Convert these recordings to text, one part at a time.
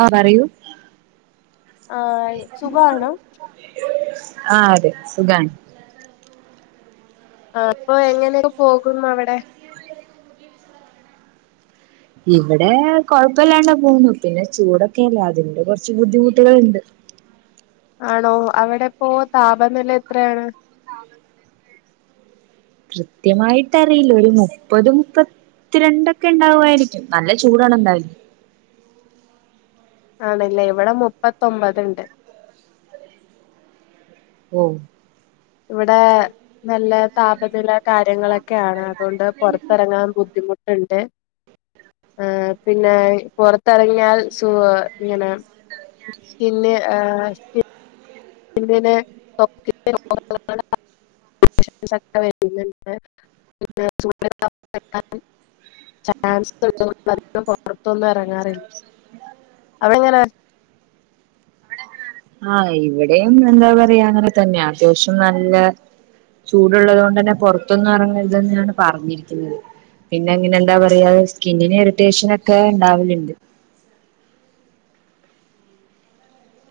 ആഹ് പറയൂ. ആഹ് സുഖാനോ? ആഹ് അതെ സുഖാൻ. ആഹ് അപ്പൊ എങ്ങനെ [inaudible] പോകും അവടെ? ഇവിടെ കൊഴപ്പില്ലാണ്ടാ പോന്നു പിന്നെ ചൂടൊക്കെയല്ലേ അതിന്റെ കുറച്ച് ബുദ്ധിമുട്ടുണ്ട്. ആണോ അവിടെ ഇപ്പോ താപനില എത്രയാണ്? ത [unintelligible] കൃത്യമായിട്ടറിയില ഒരു മുപ്പത് മുപ്പ ത്തി രണ്ടൊക്കെ ഉണ്ടാവു ആയിരിക്കും നല്ല ചൂടാണ് എന്തായാലും. ആണല്ലെ ഇവിടെ മുപ്പത്തൊമ്പതിണ്ട്. ഓ. ഇവിടെ നല്ല താപനില കാര്യങ്ങളൊക്കെയാണ് അതുകൊണ്ട് പുറത്തിറങ്ങാൻ ബുദ്ധിമുട്ടുണ്ട്. ഉ [unintelligible] ആ പിന്നെ പുറത്തിറങ്ങിയാൽ സൂ ഇങ്ങനെ ആ [unintelligible] പിന്നെ ആഹ പിെക്ക [inaudible] ഒക്കെ വരണ്ട് [inaudible] ചൻസുണ്ട് അധികം പുറത്തൊന്നും ഇറങ്ങാറില്ല അവിടെങ്ങനെ ആഹ ഇവിടെയും എന്താ പറയാ അങ്ങനെ തന്നെയാ അത്യാവശ്യം നല്ല ചൂടുള്ളത് കൊണ്ട് തന്നെ പുറത്തൊന്നും ഇറങ്ങരുതെന്നെയാണ് പറഞ്ഞിരിക്കുന്നത് പിന്നെ ഇങ്ങനെ എന്താ പറയാ സ്കിന്നിന് ഇരിട്ടേഷനൊക്കെ ഉണ്ടാവലുണ്ട്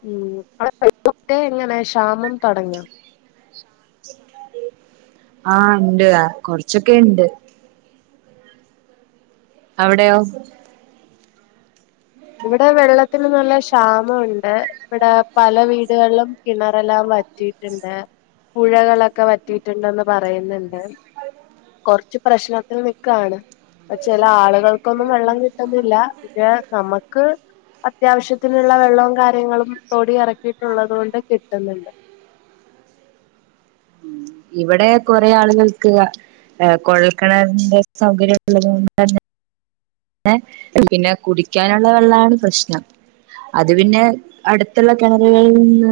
ഉം അവിടെ പട്ടെ എങ്ങനെ ക്ഷാമം തൊടങ്ങിയൊ ആഹ ഉണ്ട് കൊറച്ചൊക്കെ ഉണ്ട് അവിടെയോ ഇവിടെ വെള്ളത്തിന് നല്ല ക്ഷാമൊ ണ്ട് ഇവിടെ പല വീടുകളിലും കിണറല്ലാം വറ്റീട്ടുണ്ട് പുഴകളൊക്കെ വറ്റീട്ടുണ്ടെന്ന് പറയുന്നുണ്ട് കൊറച്ച് പ്രശ്നത്തിൽ നിക്കാണ് ചെല ആളുകൾക്കൊന്നും വെള്ളം കിട്ടന്നില്ല പിന്നെ നമ്മക്ക് അത്യാവശ്യത്തിനുള്ള വെള്ളവും കാര്യങ്ങളും തൊടി ഇറക്കിയിട്ടുള്ളത് കൊണ്ട് കിട്ടുന്നുണ്ട് ഇവിടെ കുറേ ആളുകൾക്ക് ആ കൊഴൽക്കിണറിന്റെ സൗകര്യം ഉള്ളത് കൊണ്ട് തന്നെ പിന്നെ കുടിക്കാനുള്ള വെള്ളമാണ് പ്രശ്നം. അത് പിന്നെ അടുത്തുള്ള കിണറുകളിൽ നിന്ന്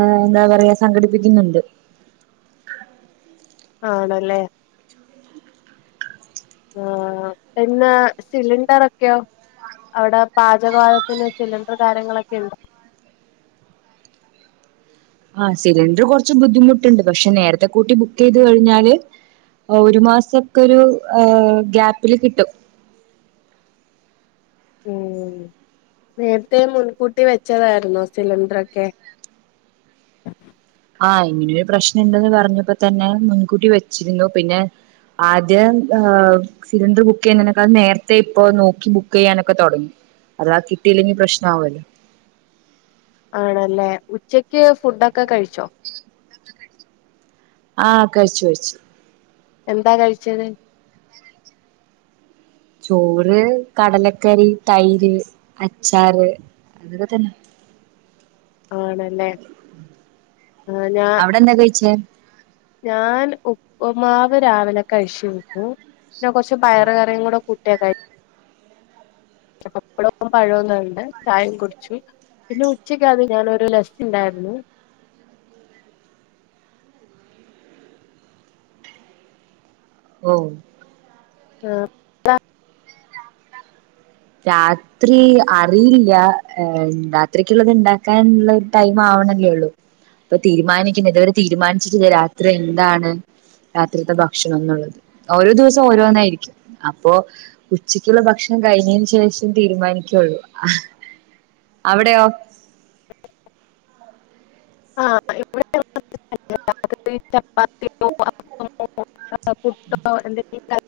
ആഹ് എന്താ പറയാ സംഘടിപ്പിക്കുന്നുണ്ട്. ആണല്ലേ? ആ പിന്നെ സിലിണ്ടർ ഒക്കെയോ? അവിടെ പാചകവാതത്തിന് സിലിണ്ടർ കാര്യങ്ങളൊക്കെ ഉണ്ടൊ - ആ സിലിണ്ടർ കുറച്ച് ബുദ്ധിമുട്ടുണ്ട് പക്ഷെ നേരത്തെ കൂട്ടി ബുക്കെയ് ത് കഴിഞ്ഞാല് ഒരു മാസം ഒക്കെ ഒരു ഗ്യാപ്പില് കിട്ടും. ഉം നേരത്തെ മുൻകൂട്ടി വെച്ചതായി രുന്നോ സിലിണ്ടർ ഒക്കെ? ആഹ് ഇങ്ങനെയൊരു പ്രശ്നൊണ്ട് ന്ന് പറഞ്ഞപ്പൊ ത്തന്നെ മുൻകൂട്ടി വെച്ചിരുന്നു. പിന്നെ ആദ്യം ഹ് സിലിണ്ടർ ബുക്കെയ്യുന്ന തിനൊക്കെ നേരത്തെ ഇപ്പ നോക്കി ബുക്കെയ്യാനൊക്കെതൊടങ്ങി. അതാ കിട്ടിയില്ലെങ്കി പ്രശ്നാ വുമല്ലോ? ആണല്ലേ? ഉച്ചക്ക് ഫുഡൊക്കെ കഴിച്ചോ? ആ കഴിച്ചു കഴിച്ചു. എന്താ കഴിച്ചത്? ചോറ്, കടലക്കറി, തൈര്, അച്ചാര് അതൊക്കെ തന്ന. ആണല്ലേ ആ ഞാ അവിടെ എന്താ കഴിച്ചേ ഞാൻ ഉപ്പ്മാവ് രാവിലെ കഴിച്ചിരുന്നു. ഞാൻ കുറച്ച് പയറുകറിയും കൂടെ കൂട്ടിയാ കഴി പപ്പടവും പഴവും ഉണ്ട് ചായയും കുടിച്ചു. പിന്നെ ഉച്ചക്ക് അത് ഞാനൊരു ലസ്റ്റ് ഉണ്ടായിരുന്നു. ഓ ആ രാ ത്രി അറിയില്ല രാത്രിക്കുള്ളത് ഉണ്ടാക്കാനുള്ളൊരു ടൈം ആവണല്ലേള്ളു. ഇപ്പൊ തീരുമാനിക്കുന്നത് ഇതുവരെ തീരുമാനിച്ചിട്ടില്ല രാത്രി എന്താണ് രാത്രിത്തെ ഭക്ഷണംഎന്നുള്ളത് ഓരോ ദിവസം ഓരോന്നായിരിക്കും. അപ്പോ ഉച്ചക്കുള്ള ഭക്ഷണം കഴിഞ്ഞ ശേഷം തീരുമാനിക്കുള്ളൂ. അവിടെയോ? [unintelligible] ഹും [unintelligible] പുട്ടോ എന്തങ്കിലും ഉണ്ടാക്കും.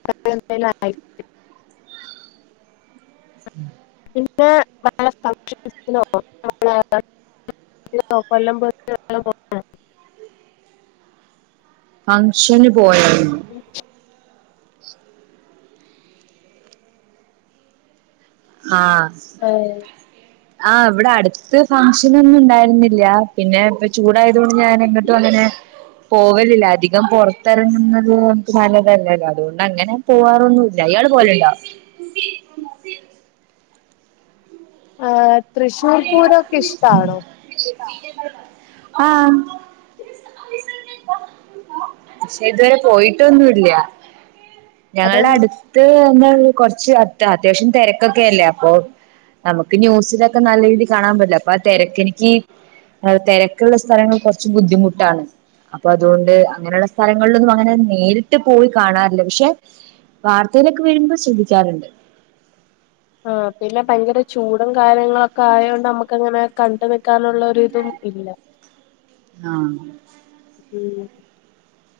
[unintelligible] പിന്നെ [unintelligible] [unintelligible] ഫങ്ഷന് പോയായിരുന്നോ? [unintelligible] ആഹ് ആഹ് ആ ഇവിടെ അടുത്ത് ഫംഗ്ഷൻ ഒന്നു ഉണ്ടായിരുന്നില്ല. പിന്നെ ഇപ്പ ചൂടായതുകൊണ്ട് ഞാൻ ഇങ്ങട്ടും അങ്ങനെ പോവലില്ല അധികം പുറത്തിറങ്ങുന്നത് നമ്മക്ക് നല്ലതല്ലല്ലോ? അതുകൊണ്ട് അങ്ങനെ പോവാറൊന്നുഇല്ല. ഇയാള് പോവലുണ്ടോ? ആഹ് തൃശ്ശൂർ ഹും പൂരൊക്കെ ഇഷ്ടാണോ ആഹ് പക്ഷെ ഇതുവരെ പോയിട്ടൊന്നും ഇല്ല അതെ ഞങ്ങളുടെ അടുത്ത് ത കുറച്ച് അത്യാവശ്യം തിരക്കൊകെയല്ലേ. അപ്പോ നമുക്ക് ന്യൂസിലൊ നല്ല രീതി കാണാൻ പറ്റില്ല. അപ്പൊ ആ തിരക്കെനിക്ക് അ തിരക്കുള്ള സ്ഥലങ്ങൾ കുറച്ച് ബുദ്ധിമുട്ടാണ് അപ്പൊ അതുകൊണ്ട് അങ്ങനെയുള്ള സ്ഥലങ്ങളിലൊന്നും അങ്ങനെ നേരിട്ട് പോയി കാണാറില്ല. പക്ഷെ വാർത്തയിലൊക്കെ വരുമ്പോൾ ശ്രദ്ധിക്കാറുണ്ട്. ആ പിന്നെ ഭയങ്കര ചൂടും കാര്യങ്ങളുംൊക്കെ ആയൊണ്ട് നമ്മുക്ക് അങ്ങനെ കണ്ടു നിൽക്കാനുള്ള ഒരുതും ഇല്ല ആഹ്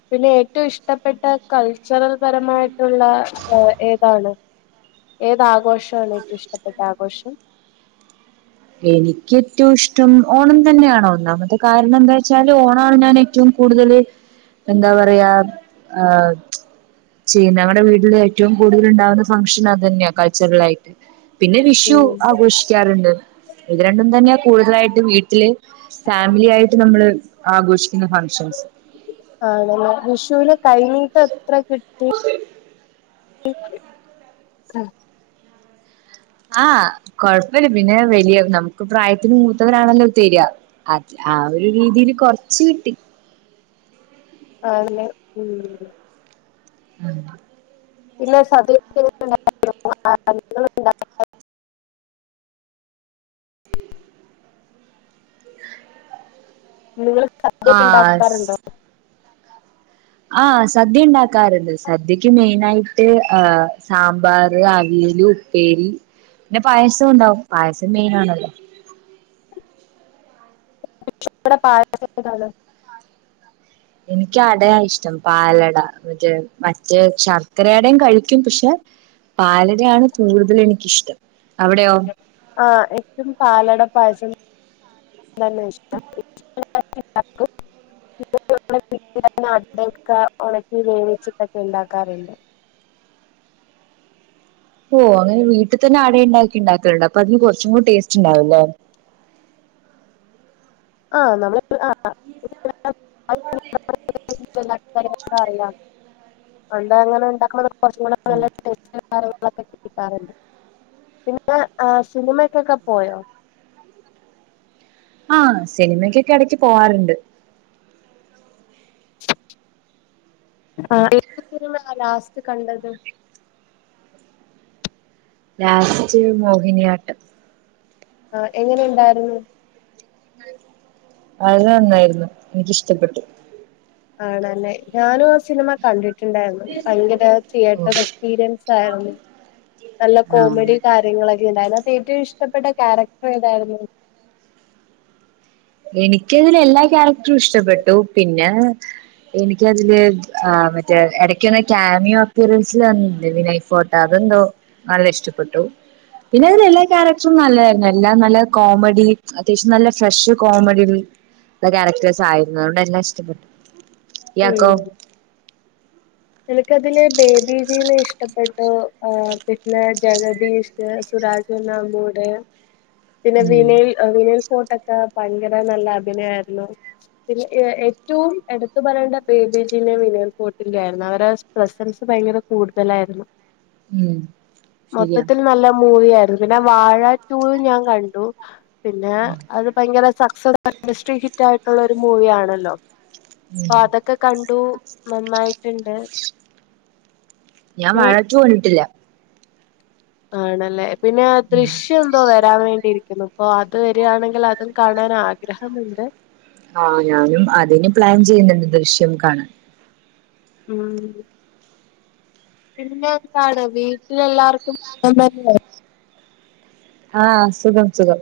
പിന്നെ ഏറ്റവും ഇഷ്ടപ്പെട്ട ച്ചറൽ പരമായിട്ടുള്ള ഏതാണ് ഏതാഘോഷ ഇഷ്ടപ്പെട്ട ആഘോഷം എനിക്ക് ഏറ്റവും ഇഷ്ടം ഓണം തന്നെയണോ ഒന്നാമത്തെ കാരണം എന്താ വെച്ചാല് ഓണം ഞാൻ ഏറ്റവും കൂടുതല് എന്താ പറയാ ആഹ ചെയ്യ മ്മടെ വീട്ടില് ഏറ്റവും കൂടുതൽ ഉണ്ടാവുന്ന ഫംഗ്ഷൻ അത് തന്നെയാ കൾച്ചറൽ ആയിട്ട് പിന്നെ വിഷു ഉം ആഘോഷിക്കാറുണ്ട്. ഇത് രണ്ടും തന്നെയാ കൂടുതലായിട്ട് വീട്ടില് ഫാമിലി ആായിട്ട് നമ്മള് ആഘോഷിക്കുന്ന ഫംഗഷൻസ് ആണ വിഷുവിന് കൈനീട്ടം എത്ര കിട്ടി ആഹ് ആഹ് കൊഴപ്പില്ല പിന്നെ വലിയ നമുക്ക് പ്രായത്തിന് മൂത്തവരാണല്ലോ തരിയാ അ ആ ഒരു രീതിയില് കൊറച്ച് കിട്ടി ആ ഉം ഇല്ല നിങ്ങൾ സദ്യക്ക ആഹ് ഉണ്ടാക്കാറുണ്ടോ? ആ സദ്യ ഉണ്ടാക്കാറുണ്ട്. സദ്യക്ക് മെയിന ആായിട്ട് ആ സാമ്പാർ അവിയൽ പിന്നെ പായസം ഉണ്ടാവും പായസം മെയിന ആണല്ലോ പായസം എനിക്ക് അടയാ ഇഷ്ടം പാലട മറ്റേ മറ്റേ ശർക്കരടയും കഴിക്കും പക്ഷെ പാലടയാണ് കൂടുതൽ എനിക്കിഷ്ടം അവിടെ ആഹ് ഏറ്റവും പാലട പായസം തന്നെ ഇഷ്ടം ഹും ക്ക ഉണക്കി വേവിച്ചിട്ടൊക്കെ ഉണ്ടാക്കാറുണ്ട് ഓഹ് അങ്ങനെ വീട്ട്തന്നെ അടയിണ്ടാക്കി ഇണ്ടാക്കല്ണ്ട് അപ്പൊ അതിന് കൊറച്ച്ക്കൂട് സ്റ്റ്ണ്ടാവല്ലോ ഉണ്ടാവുംല്ലേ ആഹ് നമ്മള് എപ്പള് ആഹ് ബഹ [unintelligible] അറിയാം അഹ് എന്താ അങ്ങനെ ഇണ്ടാക്ക്ണെ [unintelligible] [unintelligible] കേക്കാറുണ്ട് പിന്നെ സിനിമക്കൊക്കെ പോയോ ആഹ് സിനിമക്ക്യൊക്കെ എടക്ക് പോവാറ്ണ്ട് ആഹ് ഏത് ഫിലീമാ ആഹ് ലാസ്റ്റ് കണ്ടത് ലാസ്റ്റ് മോഹിനിയാട്ടം ആഹ് എങ്ങനെ ഇണ്ടാരുന്നു ആഹ് അത് നന്നായിരുന്നു ഇന്ക്കിഷ്ടപ്പെട്ടു ആണല്ലേ ഞാനും ആ സിനിമ കണ്ടിട്ടുണ്ടാരുന്നു ഭയങ്കര ഓ തിയേറ്റർ എക്സ്പീരിയൻസ് ആരുന്നു നല്ല കോമഡി ആഹ് കാര്യങ്ങളൊക്കെ ഇണ്ടാരുന്നു അതെ ഏറ്റവും ഇഷ്ടപ്പെട്ട ക്യാരക്ടർ ഏതായിരുന്നു എനിക്ക്യതില് എല്ലാ ക്യാരക്ടറും ഇഷ്ടപ്പെട്ടു പിന്നെ എനിക്ക്യതില് ആഹ്‌ മറ്റേ എടക്ക്യ് വന്ന ക്യാമിയോ അപ്പീറൻസ് അർഞ്ഞീല്ലേ വിനയ് ഫോ അതെന്തോ നല്ല ഇഷ്ടപ്പെട്ടു പിന്നെ അതിലെ എല്ലാ ക്യാരക്ടറും നല്ലതാരുന്നു എല്ലാ നല്ല കോമഡി അത്യാവശ്യം നല്ല ഫ്രഷ് [unintelligible] ക്യാരക്ടേഴ്സായിരുന്നു അതോണ്ടല്ലാം ഇഷ്ടപ്പെട്ടു ഇയാക്കോ ഉം എനിക്കതില് ബേബി ജീനെ ഇഷ്ടപ്പെട്ടു ആഹ് പിന്നെ ജഗദീഷ് പിന്നെ സുരാജ് വെഞ്ഞാർമൂട് പിന്നെ ഉം വിനയ് ഏഹ് വിനയ് ഫോർട്ടൊക്കെ ഭയങ്കര നല്ല അഭിനയാരുന്നു പിന്നെ എ ഏറ്റവും എടുത്തു പറയേണ്ട ബേബി ജിനെ വിനയ് ഫോർട്ടിന്റെ ആരുന്നു പിന്നെ അവരെ പ്രെസൻസ് ഭയങ്കര കൂടുതലേരുന്നു ഉം ശരിയാ മൊത്തത്തിൽ നല്ല മൂവിയാരുന്നു പിന്നെ വാഴ ടുവും ഞാൻ കണ്ടു പിന്നെ ഉം അത് ഭയങ്കര സക്സസ് [unintelligible] ഇൻഡസ്ട്രി ഹിറ്റായിട്ടുള്ള ഒരു മൂവിയാണല്ലോ അപ്പ അതൊക്കെ കണ്ടു നന്നായിറ്റ്ണ്ട്. ഞാൻ വാഴ ടു കണ്ട്ട്ടില്ല ആണല്ലേ പിന്നെയാ ഉം ദൃശ്യം [unintelligible] വരാൻ വേണ്ടിയിരിക്കുന്നു ഇപ്പൊ അത് വെരിയാണെങ്കിൽ അതും കാണാൻ ആഗ്രഹമുണ്ട് ആഹ് ഞാനും അതിന് പ്ലാൻ ചെയ്യുന്നുണ്ട് ദൃശ്യം കാണാൻ ഉം പിന്നെ എന്താണ് വീട്ടില് എല്ലാർക്കും സുഖം തന്നെ ആഹ് സുഖം സുഖം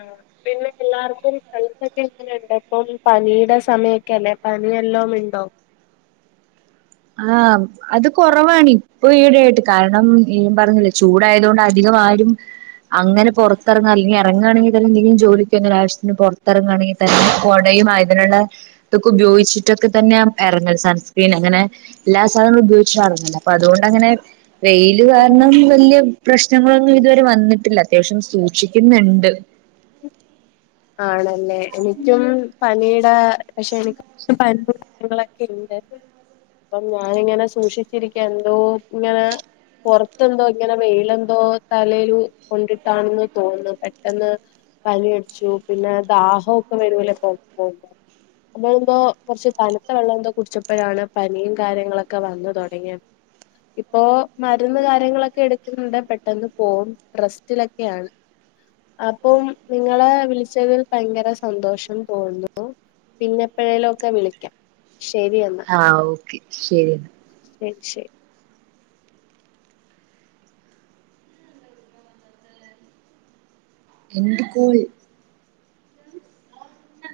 ആഹ് പിന്നെ എല്ലാർക്കും ഹെൽത്തൊക്കെ എങ്ങനെയുണ്ട് ഇപ്പം പനീടെ സമയൊക്കെ അല്ലെ പനി വല്ലോംമിണ്ടോ [inaudible] ആഹ് അത് കൊറവാണ് ഇപ്പൊ ഈയിടെ ആയിട്ട് കാരണം ഏഹ് പറ്ഞ്ഞില്ലേ ചൂടായത് കൊണ്ട് അധികവാരും അങ്ങനെ പൊറ്ത്തറങ്ങാ അല്ലെങ്കി എറങ്ങാണെങ്കി തന്നെ എന്തെങ്കിലും ജോലിക്കോ അല്ലേ ആവശ്യത്തിനോ പൊറ്ത്തറങ്ങാണെങ്കി തന്നെ കൊടയും ആഹ് ഇതിനുള്ള ഇതൊക്കെ ഉപയോഗിച്ചിട്ടൊക്കെ തന്നെ എറങ്ങൽ സൺസ്ക്രീൻ അങ്ങനെ എല്ലാ സാധനങ്ങളും ഉപയോഗിച്ചി നടന്നില്ല അപ്പൊ അതുകൊണ്ടങ്ങനെ വെയില് കാരണം വെല്ല്യ പ്രശ്നങ്ങളൊന്നും ഇതുവരെ വന്നിട്ടില്ല അത്യാവശ്യം സൂക്ഷിക്ക്യിന്ന്ണ്ട് ആണല്ലേ പിന്നെ എനിക്ക്യും പനീടെ പക്ഷേ എനിക്ക് [unintelligible] ഇണ്ട് അപ്പം ഞാന്ങ്ങനെ സൂക്ഷിച്ചിരിക്കാ എന്തോ ഇങ്ങനെ പൊറ്ത്തെന്തോ ഇങ്ങനെ വെയിലെന്തോ തലേലു കൊണ്ടിട്ടാണെന്ന് തോണ്ന്ന് പെട്ടെന്ന് പനിയട്ച്ചു പിന്നെ ദാഹൊക്കെ വരൂലെ [unintelligible] അന്നെന്തോ കൊറച്ച് തണ്ത്ത വെള്ളന്തോ കുടിച്ചപ്പഴാണ് പനിയും കാര്യങ്ങളൊക്കെ വന്ന് തൊടങ്ങിയ ഇപ്പോ മരുന്ന് കാര്യങ്ങളൊക്കെ എട്ക്ക്ന്ന്ണ്ട് പെട്ടെന്ന് പോവും റസ്റ്റിലൊക്കെയാണ് അപ്പം നിങ്ങളെ വിളിച് വിളിച്ചതിൽ ഭയങ്കര സന്തോഷം തോന്നുന്നു പിന്നെപ്പോഴേലുമൊക്കെ വിളിക്കാം ശരി എന്നാ ആഹ് ഓക്കെ ശരിയെന്നാ [unintelligible] എന്ത് കോൾ